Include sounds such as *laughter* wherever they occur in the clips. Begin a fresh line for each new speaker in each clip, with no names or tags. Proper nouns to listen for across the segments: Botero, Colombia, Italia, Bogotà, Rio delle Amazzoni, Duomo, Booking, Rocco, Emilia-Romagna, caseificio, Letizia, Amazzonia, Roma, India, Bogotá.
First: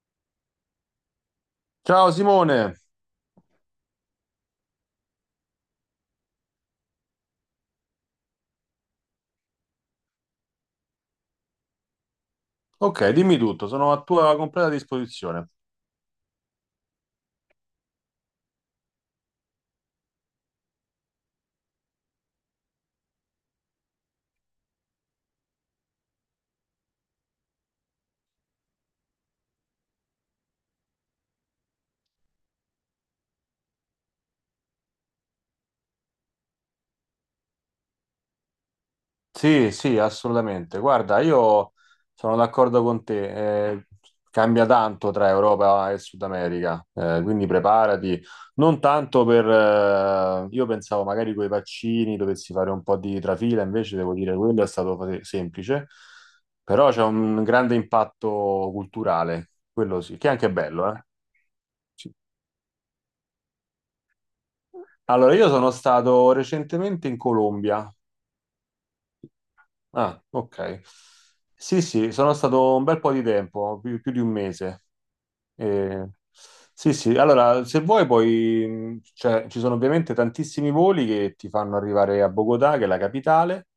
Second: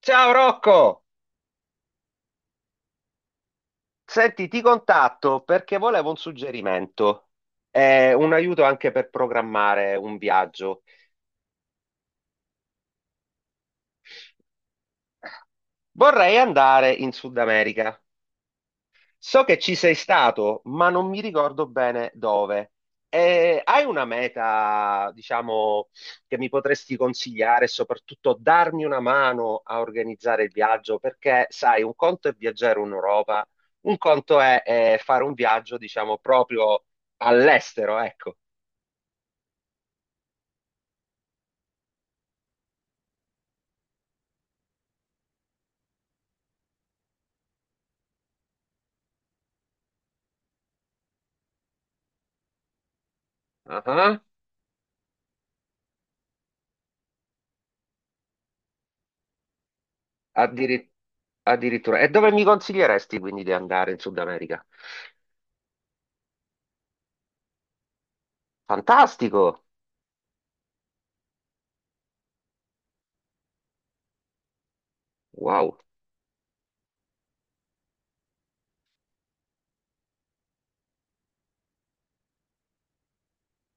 Ciao Rocco!
Ciao Simone,
Senti, ti contatto perché volevo un suggerimento, un aiuto anche per programmare un viaggio.
ok, dimmi tutto, sono a tua completa disposizione.
Vorrei andare in Sud America. So che ci sei stato, ma non mi ricordo bene dove. Hai una meta, diciamo, che mi potresti consigliare e soprattutto darmi una mano a organizzare il viaggio? Perché, sai, un conto è viaggiare in Europa, un conto è, fare un viaggio, diciamo, proprio all'estero, ecco.
Sì, sì, assolutamente. Guarda, io sono d'accordo con te, cambia tanto tra Europa e Sud America, quindi preparati, non tanto per... io pensavo magari con i vaccini dovessi fare un po' di trafila, invece devo
Ah,
dire quello è stato semplice, però c'è un grande impatto culturale, quello sì, che è anche bello,
addiri-
eh.
addirittura. E dove mi consiglieresti quindi di andare in Sud America?
Allora, io sono stato recentemente in Colombia.
Fantastico!
Ah, ok. Sì, sì, sono stato un bel po' di tempo, più di 1 mese.
Wow.
Eh, sì, sì, allora, se vuoi poi, cioè, ci sono ovviamente tantissimi voli che ti fanno arrivare a Bogotà, che è la capitale,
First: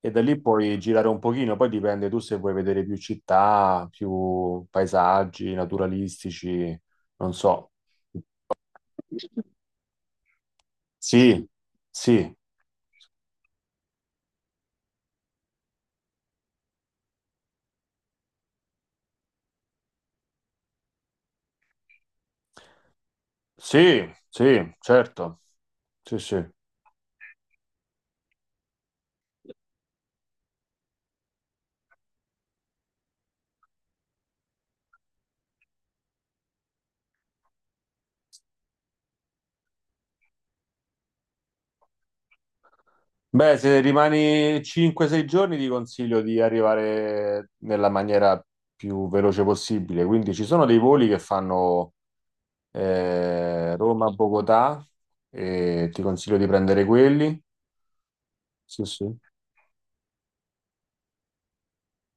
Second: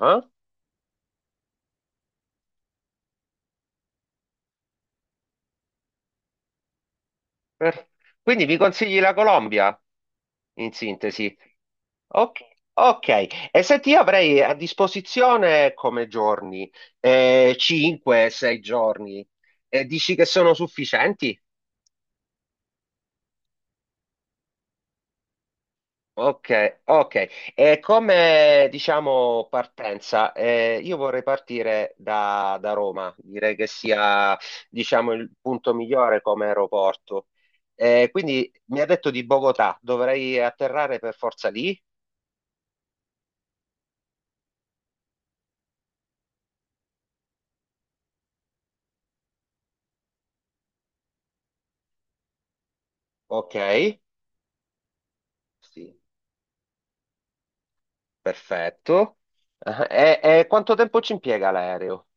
e da lì puoi girare un pochino, poi dipende tu se vuoi vedere più città, più paesaggi naturalistici, non so.
per- quindi mi consigli la Colombia, in sintesi.
Sì, sì,
Ok. Ok. E senti, io avrei a disposizione come giorni, 5-6 giorni. E dici che sono sufficienti?
sì, sì, certo. Sì, sì.
Ok, ok. E come diciamo partenza, io vorrei partire da, da Roma, direi che sia diciamo il punto migliore come aeroporto. Quindi mi ha detto di Bogotà, dovrei atterrare per forza lì?
Beh, se rimani 5-6 giorni ti consiglio di arrivare nella maniera più veloce possibile. Quindi ci sono dei voli che fanno
Ok,
Roma-Bogotà, e
sì,
ti consiglio di prendere quelli. Sì, sì.
perfetto. Ah, e quanto tempo ci impiega l'aereo?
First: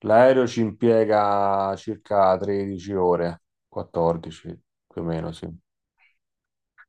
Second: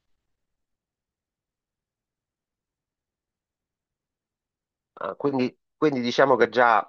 L'aereo ci impiega circa 13 ore, 14 più o
Ah,
meno, sì.
quindi, quindi diciamo che già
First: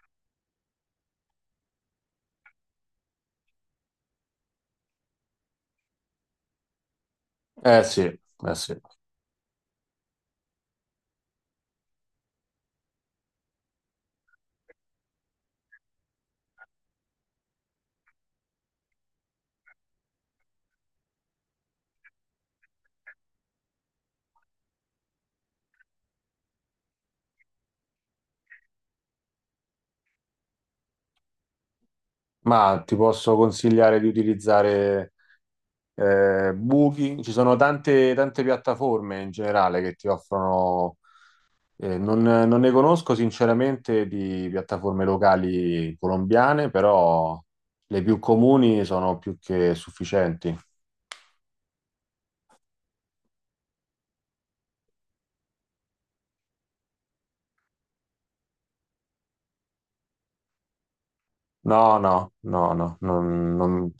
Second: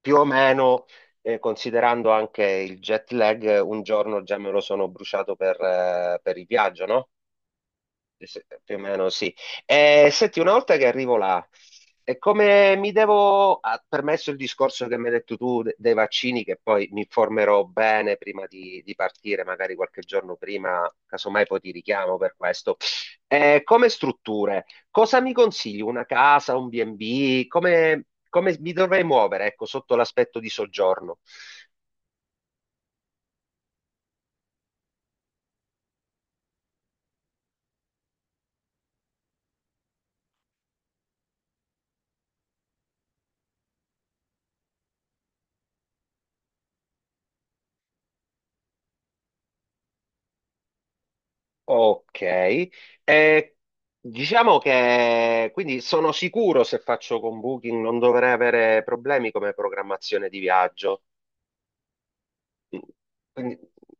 più o meno, considerando anche il jet lag, un giorno già me lo sono bruciato per il viaggio, no?
Eh sì, eh
Più o
sì.
meno sì. Senti, una volta che arrivo là, e come mi devo, ah, permesso il discorso che mi hai detto tu dei vaccini, che poi mi informerò bene prima di partire, magari qualche giorno prima, casomai poi ti richiamo per questo. Come strutture, cosa mi consigli? Una casa, un B&B? Come, come mi dovrei muovere, ecco, sotto l'aspetto di soggiorno?
Ma ti posso consigliare di utilizzare buchi, ci sono tante piattaforme in generale che ti offrono, non ne conosco sinceramente di piattaforme locali colombiane, però le più comuni sono più che sufficienti.
Ok. Eh, diciamo che quindi sono sicuro se faccio con Booking non dovrei avere problemi come programmazione di viaggio.
No, no, no,
Mm,
no,
quindi-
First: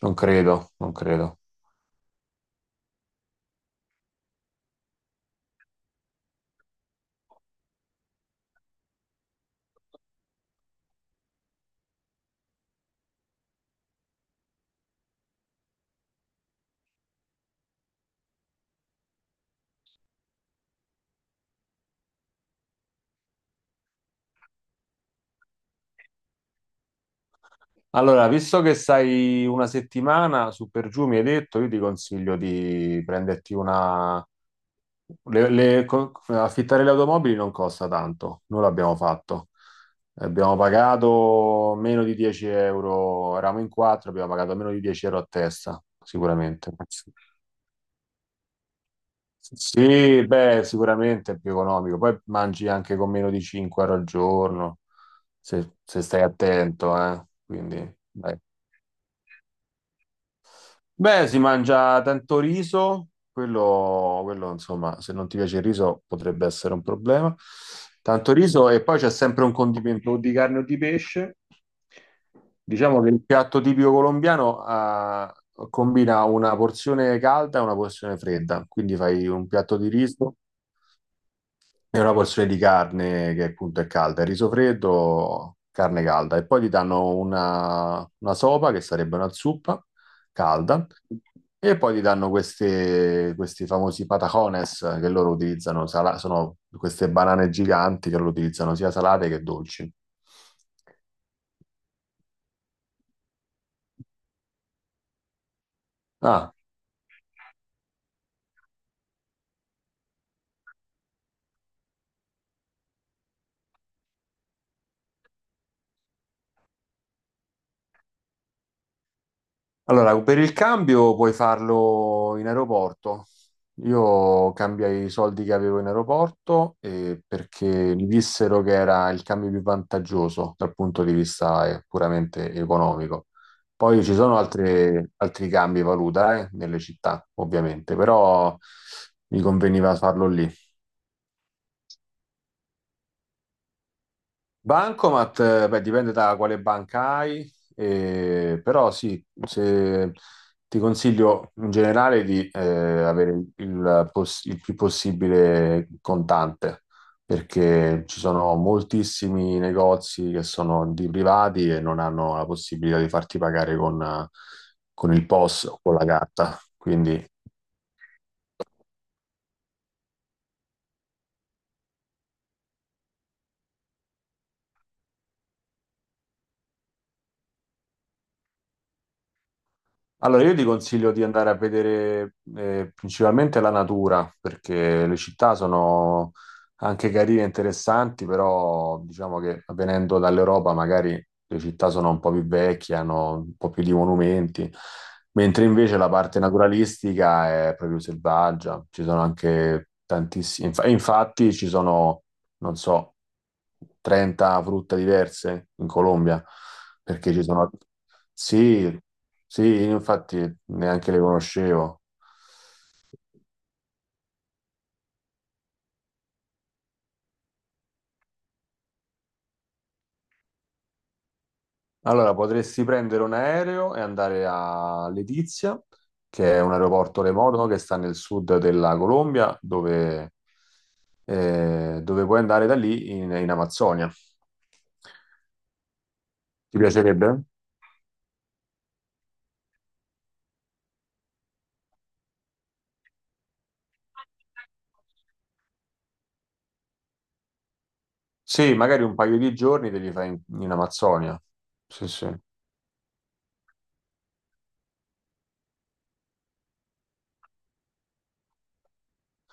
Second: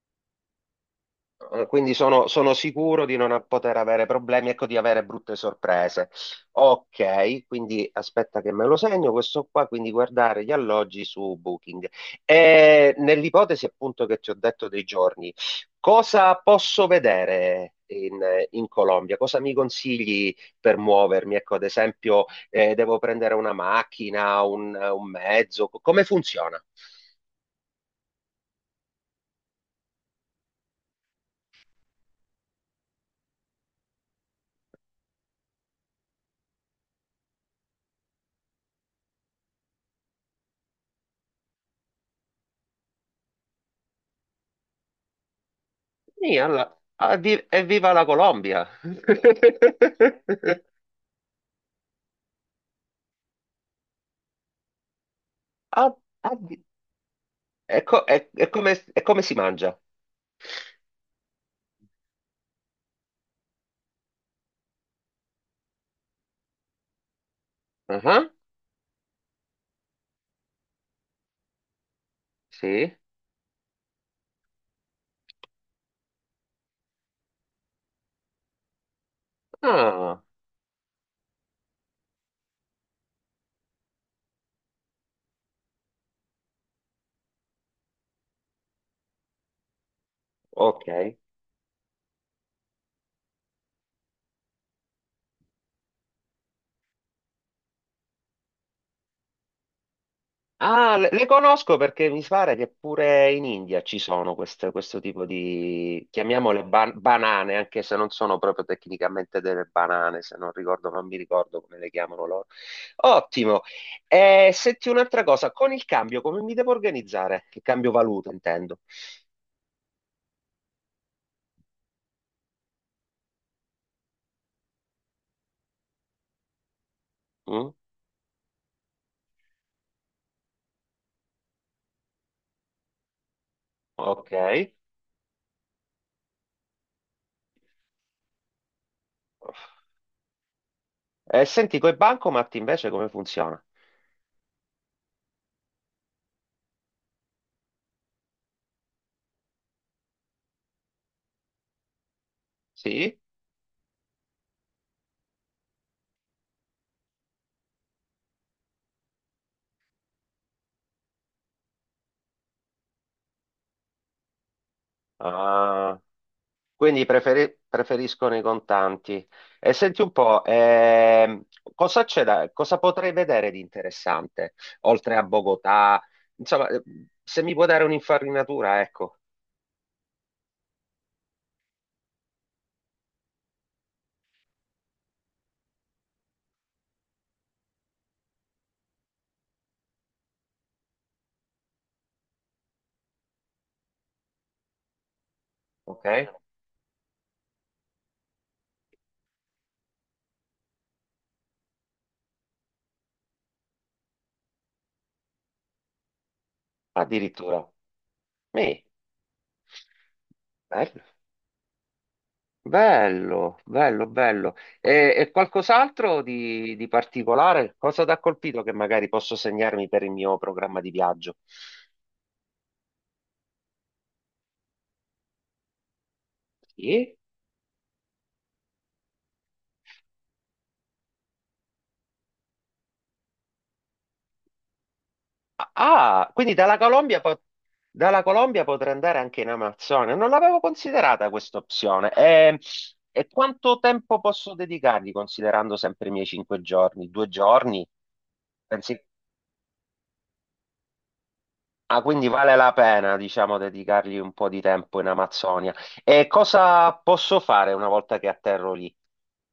non credo, non credo.
Quindi sono, sono sicuro di non poter avere problemi, ecco, di avere brutte sorprese. Ok, quindi aspetta che me lo segno questo qua, quindi guardare gli alloggi su Booking. E nell'ipotesi appunto che ti ho detto dei giorni, cosa posso vedere in, in Colombia? Cosa mi consigli per muovermi? Ecco, ad esempio, devo prendere una macchina, un mezzo, come funziona?
Allora, visto che stai 1 settimana su per giù, mi hai detto, io ti consiglio di prenderti una, affittare le automobili non costa tanto, noi l'abbiamo fatto. Abbiamo pagato meno di 10 euro, eravamo in quattro, abbiamo pagato meno di 10 euro a testa,
Sì,
sicuramente.
evviva la Colombia!
Sì, beh,
*laughs*
sicuramente è più economico. Poi mangi anche con meno di 5 euro al giorno, se,
Ah,
se stai
addi-
attento, eh.
è,
Quindi, dai.
è come si mangia?
Beh, si mangia tanto riso, insomma, se non ti piace il riso potrebbe essere un problema.
Ah,
Tanto riso e poi c'è sempre un condimento o di carne o di pesce.
sì.
Diciamo che il piatto tipico colombiano combina una porzione calda e una porzione fredda, quindi fai un piatto di
Ah,
riso. È una porzione di carne che appunto è calda, il riso freddo, carne calda e poi ti danno una sopa che sarebbe una zuppa calda
ok.
e poi ti danno queste, questi famosi patacones che loro utilizzano, sono queste banane giganti che loro utilizzano sia salate che dolci.
Ah, le conosco perché mi pare che pure in India ci sono questo tipo di,
Ah.
chiamiamole banane, anche se non sono proprio tecnicamente delle banane, se non ricordo, non mi ricordo come le chiamano loro. Ottimo. Senti un'altra cosa, con il cambio come mi devo organizzare? Il cambio valuta, intendo.
Allora, per il cambio puoi farlo in aeroporto. Io cambiai i soldi che avevo in aeroporto,
Mm,
perché mi dissero che era il cambio più vantaggioso dal punto di vista puramente economico. Poi ci
ok.
sono altri cambi valuta nelle città, ovviamente, però mi conveniva farlo lì.
E senti, coi bancomat invece come funziona?
Bancomat, beh, dipende da quale banca hai, però sì, ti consiglio in generale di
Sì?
avere il, il più possibile contante, perché ci sono moltissimi negozi che sono di privati e non hanno la possibilità di farti pagare con il POS o S o con
Ah,
la carta.
quindi
Quindi
preferiscono i contanti. E senti un po', cosa c'è da, cosa potrei vedere di interessante, oltre a Bogotà? Insomma, se mi può dare un'infarinatura, ecco.
allora, io ti consiglio di andare a vedere principalmente la natura, perché le città sono anche carine e interessanti, però diciamo che venendo dall'Europa magari le città sono un po' più vecchie, hanno un po' più di monumenti, mentre invece
Ok?
la parte naturalistica è proprio selvaggia, ci sono anche tantissimi, e infatti ci sono non so, 30 frutta diverse in Colombia, perché ci
Addirittura.
sono...
Mi.
Sì, sì, infatti neanche
Bello.
le conoscevo.
Bello, bello, bello. E qualcos'altro di particolare? Cosa ti ha colpito che magari posso segnarmi per il mio programma di viaggio?
Allora, potresti prendere un aereo e andare a Letizia, che è un
Sì?
aeroporto remoto che sta nel sud della Colombia, dove, dove puoi andare da lì in, in Amazzonia.
Ah, ah, quindi dalla
Ti
Colombia,
piacerebbe?
dalla Colombia potrei andare anche in Amazzonia. Non l'avevo considerata questa opzione. E quanto tempo posso dedicargli considerando sempre i miei 5 giorni? 2 giorni?
Sì,
Pensi?
magari un paio di giorni te li fai in, in Amazzonia.
Ah,
Sì,
quindi
sì.
vale la pena, diciamo, dedicargli un po' di tempo in Amazzonia. E cosa posso fare una volta che atterro lì,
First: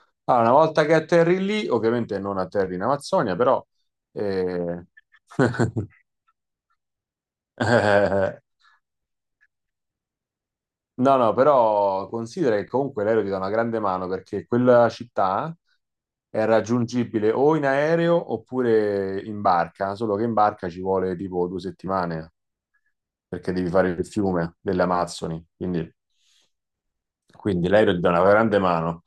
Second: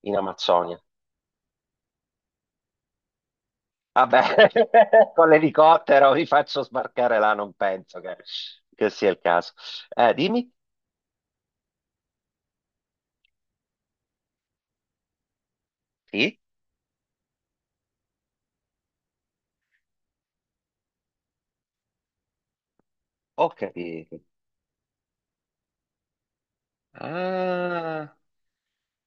in
Allora, una
Amazzonia?
volta che atterri lì, ovviamente non atterri in Amazzonia, però...
Vabbè,
eh,
*laughs* con
*laughs*
l'elicottero vi faccio sbarcare là, non penso
eh,
che sia il caso. Dimmi?
no, no, però considera che comunque l'aereo ti dà una grande mano perché quella città
Sì?
è raggiungibile o in aereo oppure in barca, solo che in barca ci vuole tipo 2 settimane
Ho
perché devi fare il
capito.
fiume delle Amazzoni, quindi... Quindi l'aereo gli dà
Ah,
una grande mano.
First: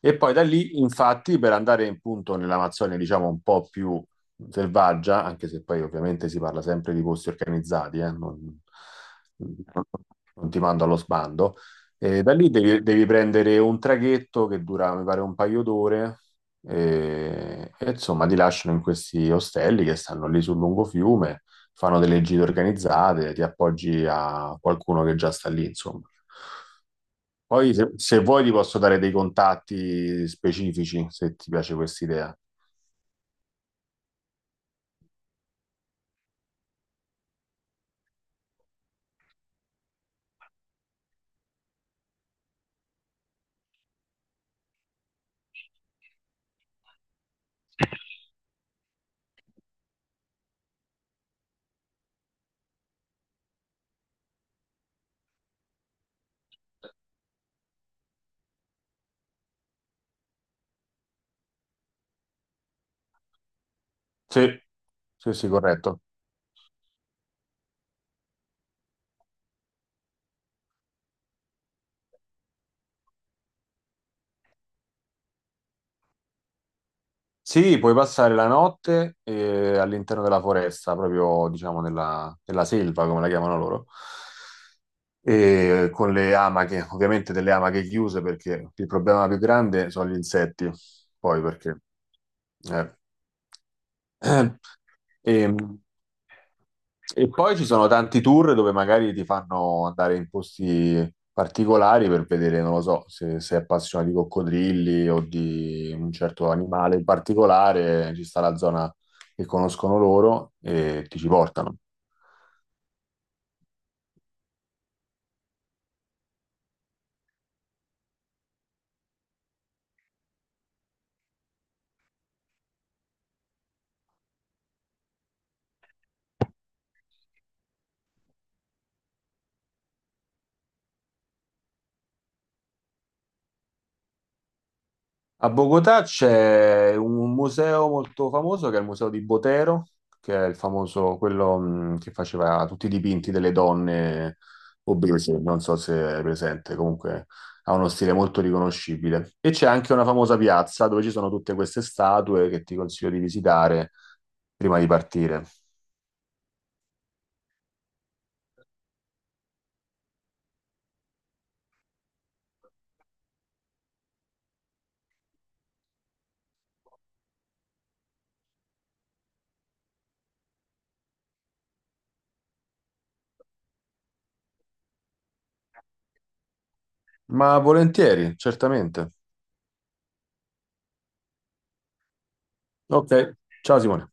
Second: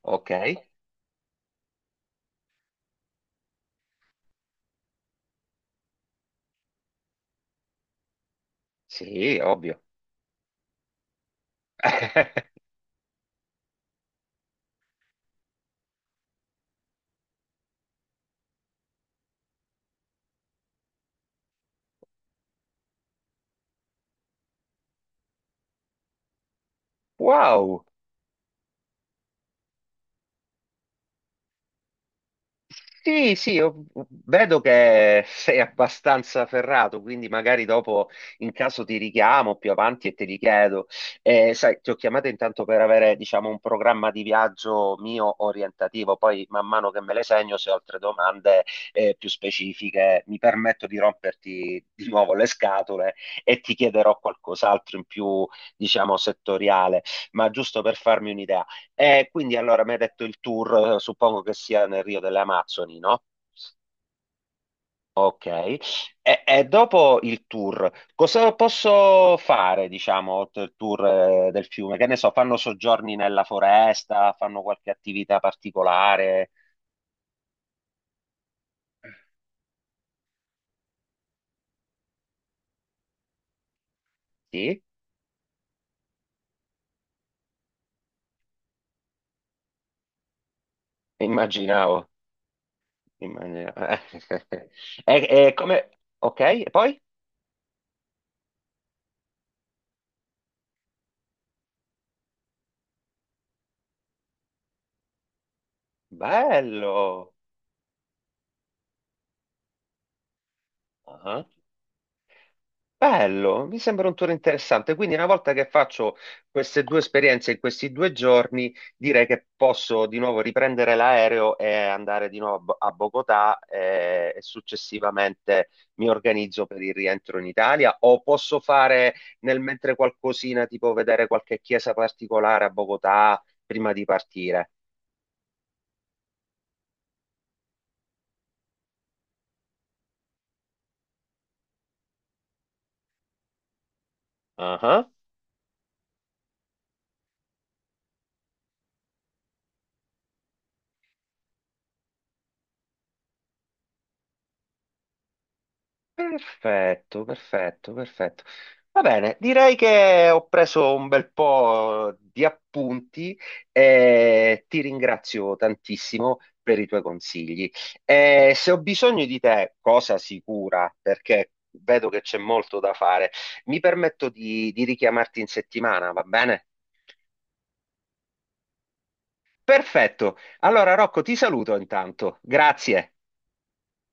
E
ok.
poi da lì, infatti, per andare in punto nell'Amazzonia, diciamo un po' più selvaggia, anche se poi ovviamente si parla sempre di posti organizzati,
Sì, ovvio.
non ti mando allo sbando. E da lì
*laughs*
devi prendere un traghetto che dura, mi pare, un paio d'ore e insomma ti lasciano in questi ostelli che stanno lì sul lungo fiume, fanno delle gite organizzate, ti appoggi a qualcuno che già sta lì, insomma. Poi
Wow!
se, se vuoi ti posso dare dei contatti specifici, se ti piace questa idea.
Sì, sì, io vedo che sei abbastanza ferrato, quindi magari dopo in caso ti richiamo più avanti e te li chiedo. Sai, ti ho chiamato intanto per avere, diciamo, un programma di viaggio mio orientativo, poi man mano che me le segno, se ho altre domande più specifiche, mi permetto di romperti di nuovo le scatole e ti chiederò qualcos'altro in più, diciamo, settoriale, ma giusto per farmi un'idea. E quindi allora mi hai detto il tour, suppongo che sia nel Rio delle Amazzoni, no?
Sì, sì,
Ok,
sì, corretto.
e dopo il tour, cosa posso fare, diciamo, oltre il tour del fiume? Che ne so, fanno soggiorni nella foresta, fanno qualche attività particolare?
Sì, puoi passare la notte all'interno della foresta, proprio diciamo nella, nella selva, come la chiamano loro,
Sì,
e con le amache, ovviamente delle amache chiuse perché il problema più grande sono gli insetti, poi perché...
immaginavo,
eh.
immaginavo. *laughs*
*clears throat*
E,
E,
e come... Ok, e poi?
e poi ci sono tanti tour dove magari ti fanno andare in posti particolari per vedere, non lo so, se sei appassionato di coccodrilli o di un certo animale in
Bello!
particolare, ci sta la zona che conoscono loro e ti ci
Ah.
portano.
Bello, mi sembra un tour interessante. Quindi una volta che faccio queste 2 esperienze in questi 2 giorni, direi che posso di nuovo riprendere l'aereo e andare di nuovo a a Bogotà e, successivamente mi organizzo per il rientro in Italia o posso fare nel mentre qualcosina, tipo vedere qualche chiesa particolare a Bogotà prima di partire.
A Bogotà c'è un museo molto famoso che è il museo di Botero, che è il famoso, quello che faceva tutti i dipinti delle donne
Ah.
obese, non so se è presente, comunque ha uno stile molto riconoscibile. E c'è anche una famosa piazza dove ci sono tutte queste statue che ti consiglio di visitare prima di partire.
Perfetto, perfetto, perfetto. Va bene, direi che ho preso un bel po' di appunti e ti ringrazio tantissimo per i tuoi consigli. E se ho bisogno di te, cosa sicura, perché vedo che c'è molto da fare, mi permetto di richiamarti in settimana, va bene?
Ma volentieri, certamente.
Perfetto. Allora, Rocco, ti saluto intanto. Grazie.
Ok, ciao Simone.